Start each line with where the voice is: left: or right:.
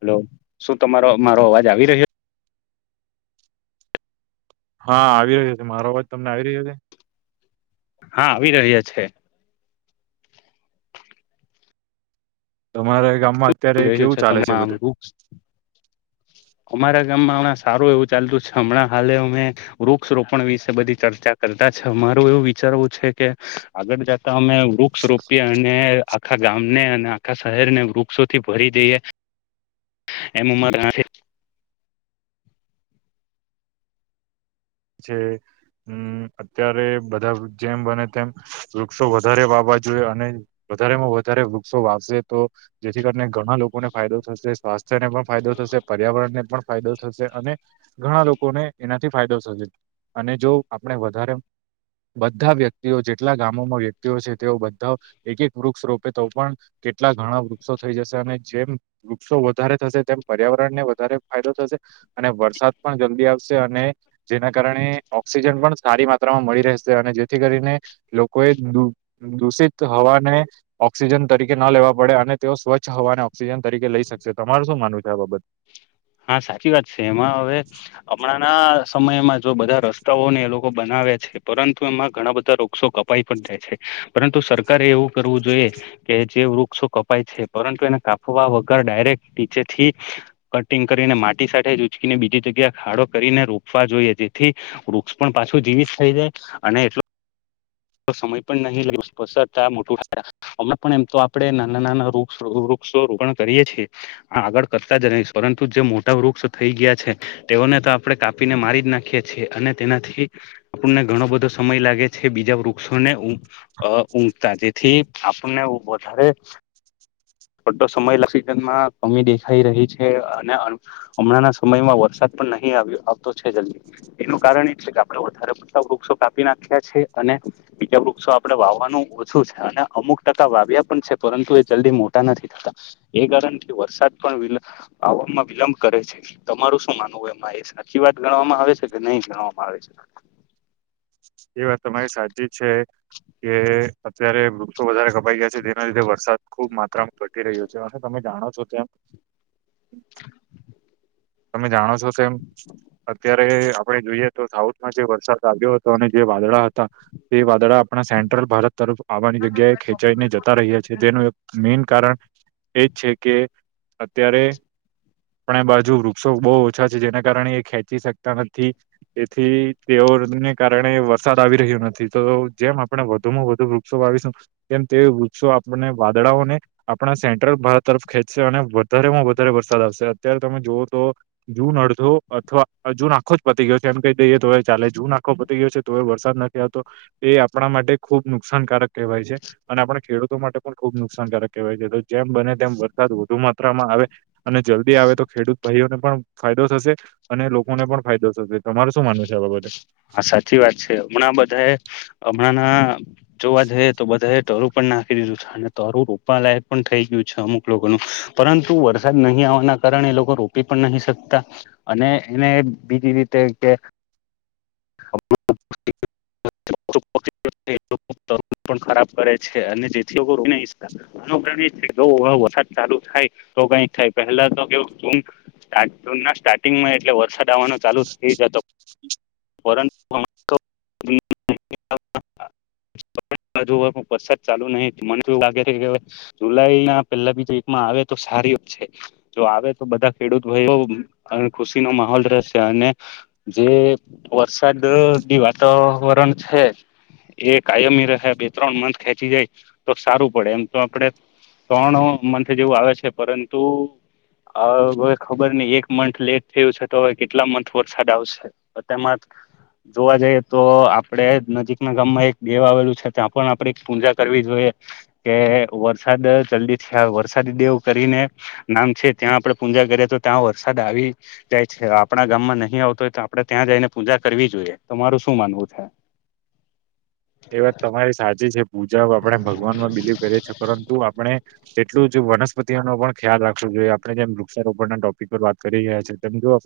left: Hello શું તમારો મારો અવાજ આવી રહ્યો.
right: હા આવી રહ્યો છે મારો અવાજ તમને આવી રહ્યો છે.
left: હા આવી રહ્યા છે
right: તમારા ગામમાં અત્યારે
left: આવી રહ્યું
right: કેવું ચાલે છે
left: તમામ
right: બધું
left: વૃક્ષ અમારા ગામમાં હમણાં સારું એવું ચાલતું છે હમણાં હાલે અમે વૃક્ષ રોપણ વિશે બધી ચર્ચા કર અરું એવું વિચારવું છે કે આગળ જતા અમે વૃક્ષ રોપી અને આખા ગામ ને અને આખા શહેરને વૃક્ષ વૃક્ષોથી ભરી જઈએ એમ ઉમ
right: હ [inaudible] હમ અત્યારે બધા જેમ બને તેમ વૃક્ષો વધારે વાવા જોઈએ અને વધારે માં વધારે વૃક્ષો વાપશે તો જેથી કરીને ઘણા લોકોને ફાયદો થશે સ્વાસ્થ્યને પણ ફાયદો થશે પર્યાવરણને પણ ફાયદો થશે અને ઘણા લોકોને એનાથી ફાયદો થશે અને જો આપણે વધારે બધા વ્યક્તિઓ જેટલા ગામોમાં વ છે તેઓ બધા એક એક વૃક્ષ રોપે તો પણ એટલા ઘણા વૃક્ષો થઈ જશે અને જેમ વૃક્ષો વધારે થશે તેમ પર્યાવરણને વધારે ફાયદો થશે અને વરસાદ પણ જલ્દી આવશે અને જેના કારણે ઓક્સિજન પણ સારી માત્રામાં મળી રહેશે અને જેથી કરીને લોકોએ દૂષિત હવાને ઓક્સિજન તરીકે ન લેવા પડે અને તેઓ સ્વચ્છ હવાને ઓક્સિજન તરીકે લઈ શકશે તમાર શું માનવું છે આ બાબત
left: હા સાચી વાત છે એમાં હવે હમણા ના સમયમાં જો બધા રસ્તાઓને એ લોકો બનાવે છે પરંતુ એમાં ઘણા બધા રૃક્ષો કપાઈ પણ થે છે પરંતુ સરકારે એવું કરવું જોઈએ કે જે વૃક્ષો કપાય છે પરંતુ એને કાપવા વગર ડાયરેક્ટ નીચે થી કટિંગ કરીને માટી સાથે ઉચકીને બીજી જગ્યા ખાડો કરીને રોપવા જોઈએ જેથી વૃક્ષ પણ પાછું મિક્સ જ થઈ જાય અને એટલ સમય પણ નહી લેસ [unintelligible] મોટું અમે પણ એમ તો આપડે નાના નાના વૃક્ષો વૃક્ષો રોપણ કરીએ છીએ આ આગળ કરતા જ પરંતુ જે મોટા વૃક્ષ થઈ ગયા છે તેઓને તો આપણે કાપીને મારી જ નાખીએ છીએ અને તેનાથી આપણને ઘણો બધો સમય લાગે છે બીજા વૃક્ષોને ઊંઘતા જેથી ને વધારેટો સમય લનમાં કમી દેખાઈ રહી છે. અને હમણાં ના સમયમાં વરસાદ પણ નહીં આવ્યો આવતો છે જલ્દી એનું કારણ એજ છે કે આપડ વધારે પડતા વૃક્ષો કાપી નાખ્યા છે અને બીજા વૃક્ષો આપડે વાવવાનું ઓછું છે અને અમુક ટકા વાવ્યા પણ છે પરંતુ એ જલ્દી મોટા નથી થતા એ કારણથી વરસાદ પણ આવવામાં વિલંબ કરે છે તમારું શું માનવું એમાં એ સાચી વાત ગણવામાં આવે છે કે નહી ગણવામાં આવે છે.
right: એ વાત તમારી સાચી છે કે અત્યારે વૃક્ષો વધારે કપાઈ ગયા છે જેના લીધે વરસાદ ખુબ માત્રામાં ઘટી રહ્યો છે અને તમે જાણો છો ત [inaudible]
left: [inaudible]
right: તમે જાણો છો કે અત્યારે આપડે જોઈએ તો સાઉથમાં જે વરસાદ આવ્યો હતો. અને જે વાદળા હતા તે વાદળા આપણા સેન્ટ્રલ ભારત તરફ આવવાની જગ્યાએ ખેંચાઈને જતા રહ્યા છે તેનું એક મેન કારણ એજ છે કે અત્યારે પણ એ બાજુ વૃક્ષો બહુ ઓછા છે જેના કારણે એ ખેંચી શકતા નથી તેથી તેઓ [unintelligible] કારણે વરસાદ આવી રહ્યો નથી તો જેમ આપણે વધુ માં વધુ વૃક્ષો વાવીશું તેમમ તે વૃક્ષો આપને વાદળાઓને આપણા સેન્ટ્રલ ભારત તરફ ખેંચશે અને વધારે માં વધારે વરસાદ આવશે અત્યારે તમે જો તો જૂન અડધો અથવા જૂન આખો જ પતી ગયો છે. એમ કહી દઈએ તો ચાલે જૂન આખો પતી ગયો છે તો એ વરસાદ નથી આવતો એ આપણા માટે ખુબ નુકસાનકારક કહેવાય છે અને આપણે ખેડૂત ખેડૂતો માટે પણ ખુબ નુકસાનકારક કહેવાય છે તો જેમ બને તેમ વરસાદ વધુ માત્રામાં આવે અને જલ્દી આવે તો ખેડૂત ભાઈઓને પણ ફાયદો થશે અને લોકોને પણ ફાયદો થશે. તમારું શું માનવું છે આ બાબતે?
left: હા, સાચી વાત છે હમણાં બધાએ હમણાં ના જોવા જઈએ તો બધા એ તારું પણ નાખી દીધું અને તારું રોપવાલાયક પણ થઈ ગયું છે અમુક લોકો ન પરંતુ વરસાદ નહીં આવવાના કારણે એ લોકો રોપી પણ નહી શકતા અને એને બીજી રીતે કે
right: [inaudible]
left: [unintelligible] ખરાબ કરે છે અને જેથી વરસાદ ચાલુ થાય તો કઈક થાય પહેલા તો કેવુ હતું કે જૂન ના સ્ટારિંગ જુના સેટિંગમાં એટલે વરસાદ આવાનો ચાલુ થઈ જતો. પરંતુ હવે તો જુન મહી
right: [inaudible]
left: વરસાદ ચાલુ નહી મન તો એવું લાગે છે કે જુલાઈ ના પેલા બી એકમાં આવે તો સારી વાત. છે. જો આવે તો બધા ખેડૂત ભાઈ ખુશીનો માહોલ રહેશે અને જે વરસાદ વાતાવરણ છે. એ કાયમી રહ્યા બે ત્રણ મથ ખેંચી જાય તો સારું પડે એમ તો આપડે ત્રણ મંથ જેવું આવે છે પરંતુ હ હવે ખબર નહ એક મંથ લેટ થયું છે તો હવે કેટલા મંથ વરસાદ આવશે. તો તેમાં જ જોવા જઈએ તો આપડે નજીકના ગામમાં એક બેેવ આવેલું છે ત્યાં પણ આપડણે પૂજા કરવી જોઈએ. કે વરસાદ જલ્દીથી વરસાદી દેવું કરીને નામ છે ત્યાં આપડે જા તો ત્યાં વરસાદ આવી જાય છે. આપણા ગામમાં નહીં આવતો આપડે ત્યાં જઈને પૂજા કરવી જોઈએ. તમારું શું માનવું છે?
right: એ વાત તમારી સાચી છે પૂજા આપણે ભગવાનમાં બિલીવ કરીએ છીએ પરંતુ આપણે તેટલું જ વનસ્પતિઓનો પણ ખ્યાલ રાખવો જોઈએ આપડણે જેમ વૃક્ષારોપણ ના ટોપિક પર વાત કરી રહ્યા છીએ તેમ જો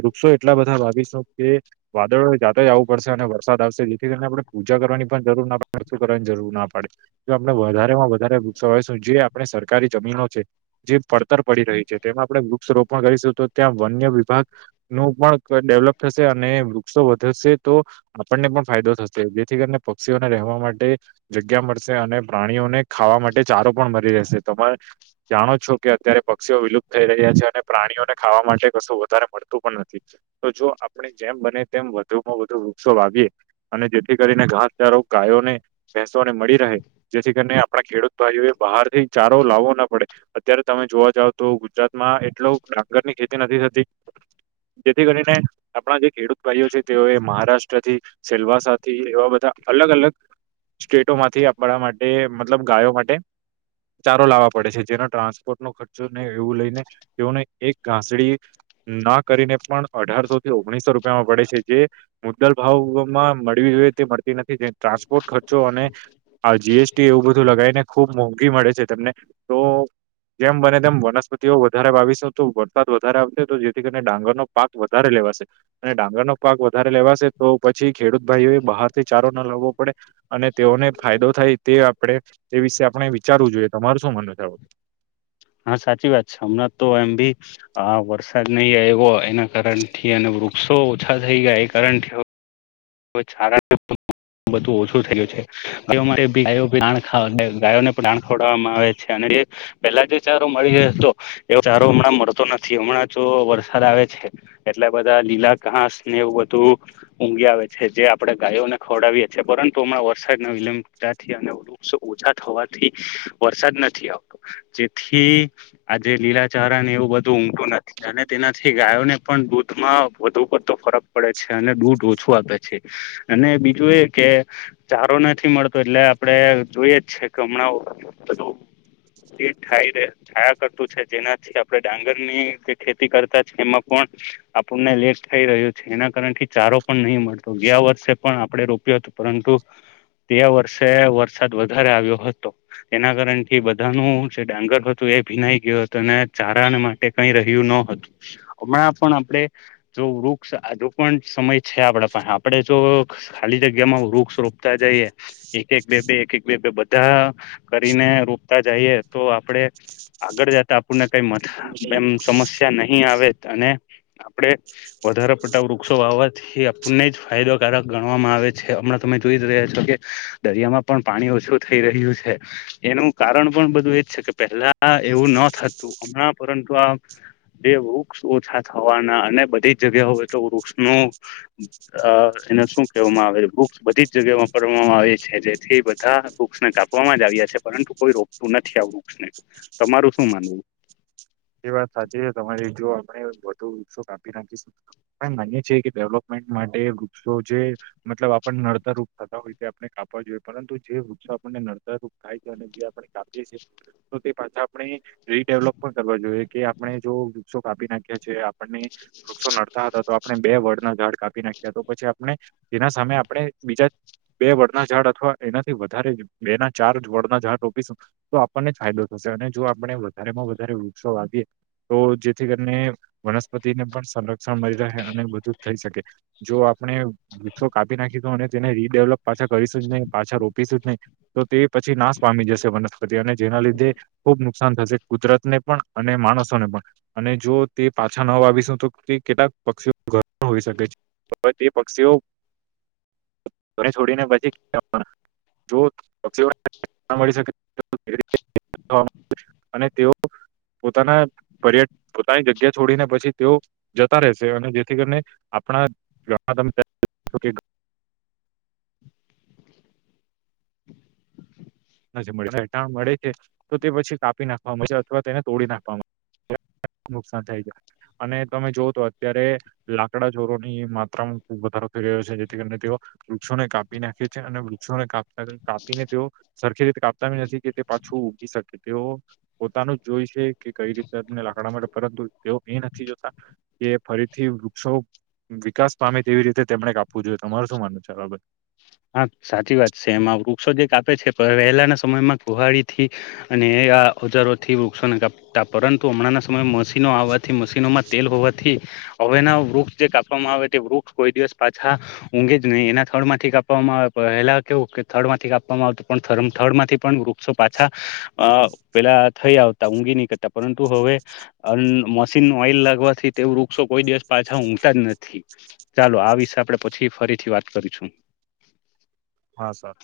right: વૃક્ષો એટલા બધા ભાવીશું કે વાદળ જાતે જ આવું પડશે અને વરસાદ આવશે જેથી કરીને આપણે પૂજા કરવાની પણ જરૂર ના પડે ઓછું કરવાની જરૂર ના પડે તો આપણે વધારે માં વધારે વૃક્ષો હોય જે આપણે સર સરકારી જમીનો છે. જે પડતર પડી રહી છે તેમાં આપણે વૃક્ષ રોપણ કરીશું તો ત્યાં વન્ય વિભાગ નું પણ ડેવલપ થશે અને વૃક્ષો વધશે તો આપણને પણ ફાયદો થશે જેથી કરીને પક્ષીઓને રહેવા માટે જગ્યા મળશે અને પ્રાણીઓને ખાવા માટે ચારો પણ મળરી રહેશે. તમે જાણો છો કે અત્યારે પક્ષીઓ વિલુપ્ત થઈ રહ્યા છે, અને પ્રાણીઓને ખાવા માટે કશું વધારે મળ તું પણ નથી તો જો આપણે જેમ બને તેમ વધુમાં વધુ વૃક્ષો વાવીએ અને જેથી કરીને ઘાસચારો ગાયોને ભેંસોને મળી રહે જેથી કરીને આપણા ખેડૂત ભાઈઓ એ બહાર થી ચારો લાવવો ના પડે અત્યારે તમે જોવા જાવ તો ગુજરાતમાં એટલો ડાંગર ની ખેતી નથી થતી. જેથી કરીને આપણા જે ખેડૂત ભાઈઓ છે તેઓએ મહારાષ્ટ્રથી સેલવાસા થી એવા બધા અલગ અલગ સ્ટેટોમાંથી આપણા માટે મતલબ ગાયો માટે ચારો લાવવા પડે છે જેનો ટ્રાન્સપોર્ટ ન ખર્ચો નહીં એવું લઈને તેઓને એક ઘાસડી ના કરીને પણ અઢારસો થી ઓગણીસો રૂપિયામાં પડે છે જે મુદ્દલ ભાવમાં મળતી નથી ટ્રાન્સપોર્ટ ખર્ચો અને જી એસ ટી એવું બધું લગાવને ખુબ મોંઘી મળે છે તમને તો જેમ બને તેમ વનસ્પતિઓ વધારે વાવીશું તો વરસાદ વધારે આવશે તો જેથી કરીને ડાંગરનો પાક વધારે લેવાશે. અને ડાંગર નો પાક વધારે લેવાશે તો પછી ખેડૂત ભાઈ બહાર થી ચારો ના લાવવો પડે અને તેઓને ફાયદો થાય તે આપડે તે વિશે આપણે વિચા વિચારવું જોઈએ. તમાર શું માનવુ છે આવું?
left: હા, સાચી વાત છે. હમણાં તો એમ ભી આ વરસાદ નહી એવો એના કારણ થી વૃક્ષો ઓછા થઈ ગયા એ કારણ થી બધું ઓછું થયું છે તે ગાયો ભી ઢાંણ [unintelligible] ગાયોને પણ ઢાણ ખવડવામાં આવે છે અને પેલા જે ચારો મળી રહ્યો હતો એવ ચારો હમણાં મળતો નથી હમણાં જો વરસાદ આવે છે. એટલા બધા લીલા ઘાસ ને એવું બધું ઊંઘી આવે છે જે આપણેે ગાયોને ખવડાવીએ છીએ પરંતુ હમણા વરદ વિલંબથી અને વૃક્ષ ઓછા થવાથી વરસાદ નથી આવતો જેથી આજે લીલા ચાર એવું બધું ઊંટું અને તેનાથી ગાયોને પણ દૂધમાં વધુ પડતો ફરક પડે છે અને દૂધ ઓછું આપે છે અને બીજું એ કે ચારો નથી મળતો એટલે આપડે જોઈએ જ છે કે હમણાં હ એ થાઈ છાયા કરતું છે જેનાથી આપણે ડાંગર ની જે ખેતી કરતા છે એમાં પણ આપણને લેટ થઈ રહ્યો છે એના કારણ થી ચારો પણ નહી મળતો તો ગયા વર્ષે પણ આપડે રોપ્યું હતું પરંતુ તે વર્ષે વરસાદ વધારે આવ્યો હતો તેના કારણથી બધાનું જે ડાંગર હતું ભીનાઈ ગયો હતો અને ચારા માટે કઈ રહ્યું ન હતું હમણાં પણ આપણે વૃક્ષ રોપણ સમય છે આપડા પા આપે જો ખાલી જગ્યામાં વૃક્ષ રોપતા જઈએ એક એક બે બે એક એક બે બે બધા કરીને રોપતા જઈએ તો આપણેે આગળ જતા આપણને કઈ મથ એમ સમસ્યા નહીં આવે અને આપડે વધારે પડતા વૃક્ષો વાવાથી એ આપણને જ ફાયદોકારક ગણવામાં આવે છે હમણાં તમે જોઈ રહ્યા છો કે દરિયામાં પણ પાણી ઓછું થઈ રહ્યું છે એનું કારણ પણ બધું એજ છે કે પેલા એવું ન થતું હમણાં પરંતુ આ એ વૃક્ષ ઓછા થવાના અને બધી જ જગ્યા હોય તો વૃક્ષ ન અ એને શું કહેવામાં આવે છે બુક્સ બધી જગ્યા વાપરવામાં આવે છે જેથી બધા બુક્સને કામ રોવામાં આવ્યા છે પરંતુ કોઈ રોકતું નથી આવ વૃક્ષને તમારું શું માનવું
right: એ વાત સાચી છે તમારે જો આપણે વધુસો કાપી નાખીશું માનીીએ કે ડેવલપમેન્ટ માટે ગો જે મતલબ આપને નડત રૂપ હોય આપણે કાપવા જોઈએ પરંતુ જે વૃક્ષ આપને નડદર રૂપ થાય છે અને જે આપણે કાપીએ છીએ તો પાછ આપ રીડેવલપમેન્ટ કરવા જોઈએ કે આપણે જો વૃક્ષો કાપી નાખ્યા છે આપણને વૃક્ષો નડતા હતા તો આપણે બે વડના ઝાડ કાપી નાખ્યા તો પછી આપણે જેના સામે આપણે બીજા બે વડના ઝાડ અથવા એનાથી વધારે બે ના ચાર વડના ઝાડ રોપીશું તો આપણને ફાયદો થશે અને જો આપણે વધારે માં વધારે વૃક્ષો આપીએ તો જેથી કરીને વનસ્પતિને પણ સંરક્ષણ મળી રહે અને બધું થઈ શકે જો આપણે વૃક્ષો કાપ નાખી દ અને તેને રીડેવલપ પાછા કરીશું જ નહી પાછા રોપીશું જ નહીં તો તે પછી નાશ પામી જશે વનસ્પતિ અને જેના લીધે ખુબ નુકસાન થશે કુદરત ને પણ અને માણસોને પણ અને જો તે પાછા ન વાવીશું તો તે કેટલાક પક્ષીઓ ઘર હોય તે પક્ષીઓ છોડીને પછી ક તે ઓફ પોતાના પર્ય પોતાની જગ્યા છોડીને પછી તેઓ જતા રહેશે અને જેથી કરીને આપણા ગામમાં નથી મળટા મળે છે તો તે પછી કાપી નાખવામાં મળ છે અથવા તેને તોડી નાખવામાં નુકસાન થાય જાય અને તમે જોવ તો અત્યારે લાકડા ચોરોની માત્રામાં વધારો થઈ રહ્યો છે જેથી કરીને તેઓ વૃક્ષોને કાપી નાખે છે અને વૃક્ષોને કાપ કાપીને તેઓ સરખી રીતે કાપતાી નથી કે તે પાછું ઉઊગી શકે તેઓ પોતાનું જોઈ છે કે કઈ રીતે તમને લ પરંતુ તેઓ એ નથી જોતા કે ફરીથી વૃક્ષો વિકાસ પામે તેવી રીતે તેમણે કા આપવું જોઈએ તમાર શું માનવ છેરાબર
left: હા સાચી વાત છે એમાં વૃક્ષો જે કાપે છે વહેલાના સમયમાં કુહાડી થી અને ઓજારોથી વૃક્ષોને કાપતા પરંતુ હમણાં સમયે મશીનો આવવાથી મશીનોમાં તેલ હોવાથી હવેના વૃક્ષ જે કાપવામાં આવે તે વૃક્ષ કોઈ દિવસ પાછા ઊઘે જ નહીં એના થળ માંથી કાપ આવે પહેલા કેવું થર્ડ માંથી કાવામાં આવતું પણ થર્ડ માંથી પણ શું પાછા અ પેલા થઈ આવતા ઊંગી નીકળતા પરંતુ હવે મશીન ઓઈલ લાગવાથી તે વૃક્ષો કોઈ દિવસ પાછા ઊગતાં જ નથી ચાલો આ વિશે આપડે પછી ફરીથી વાત કરીશું
right: હા સર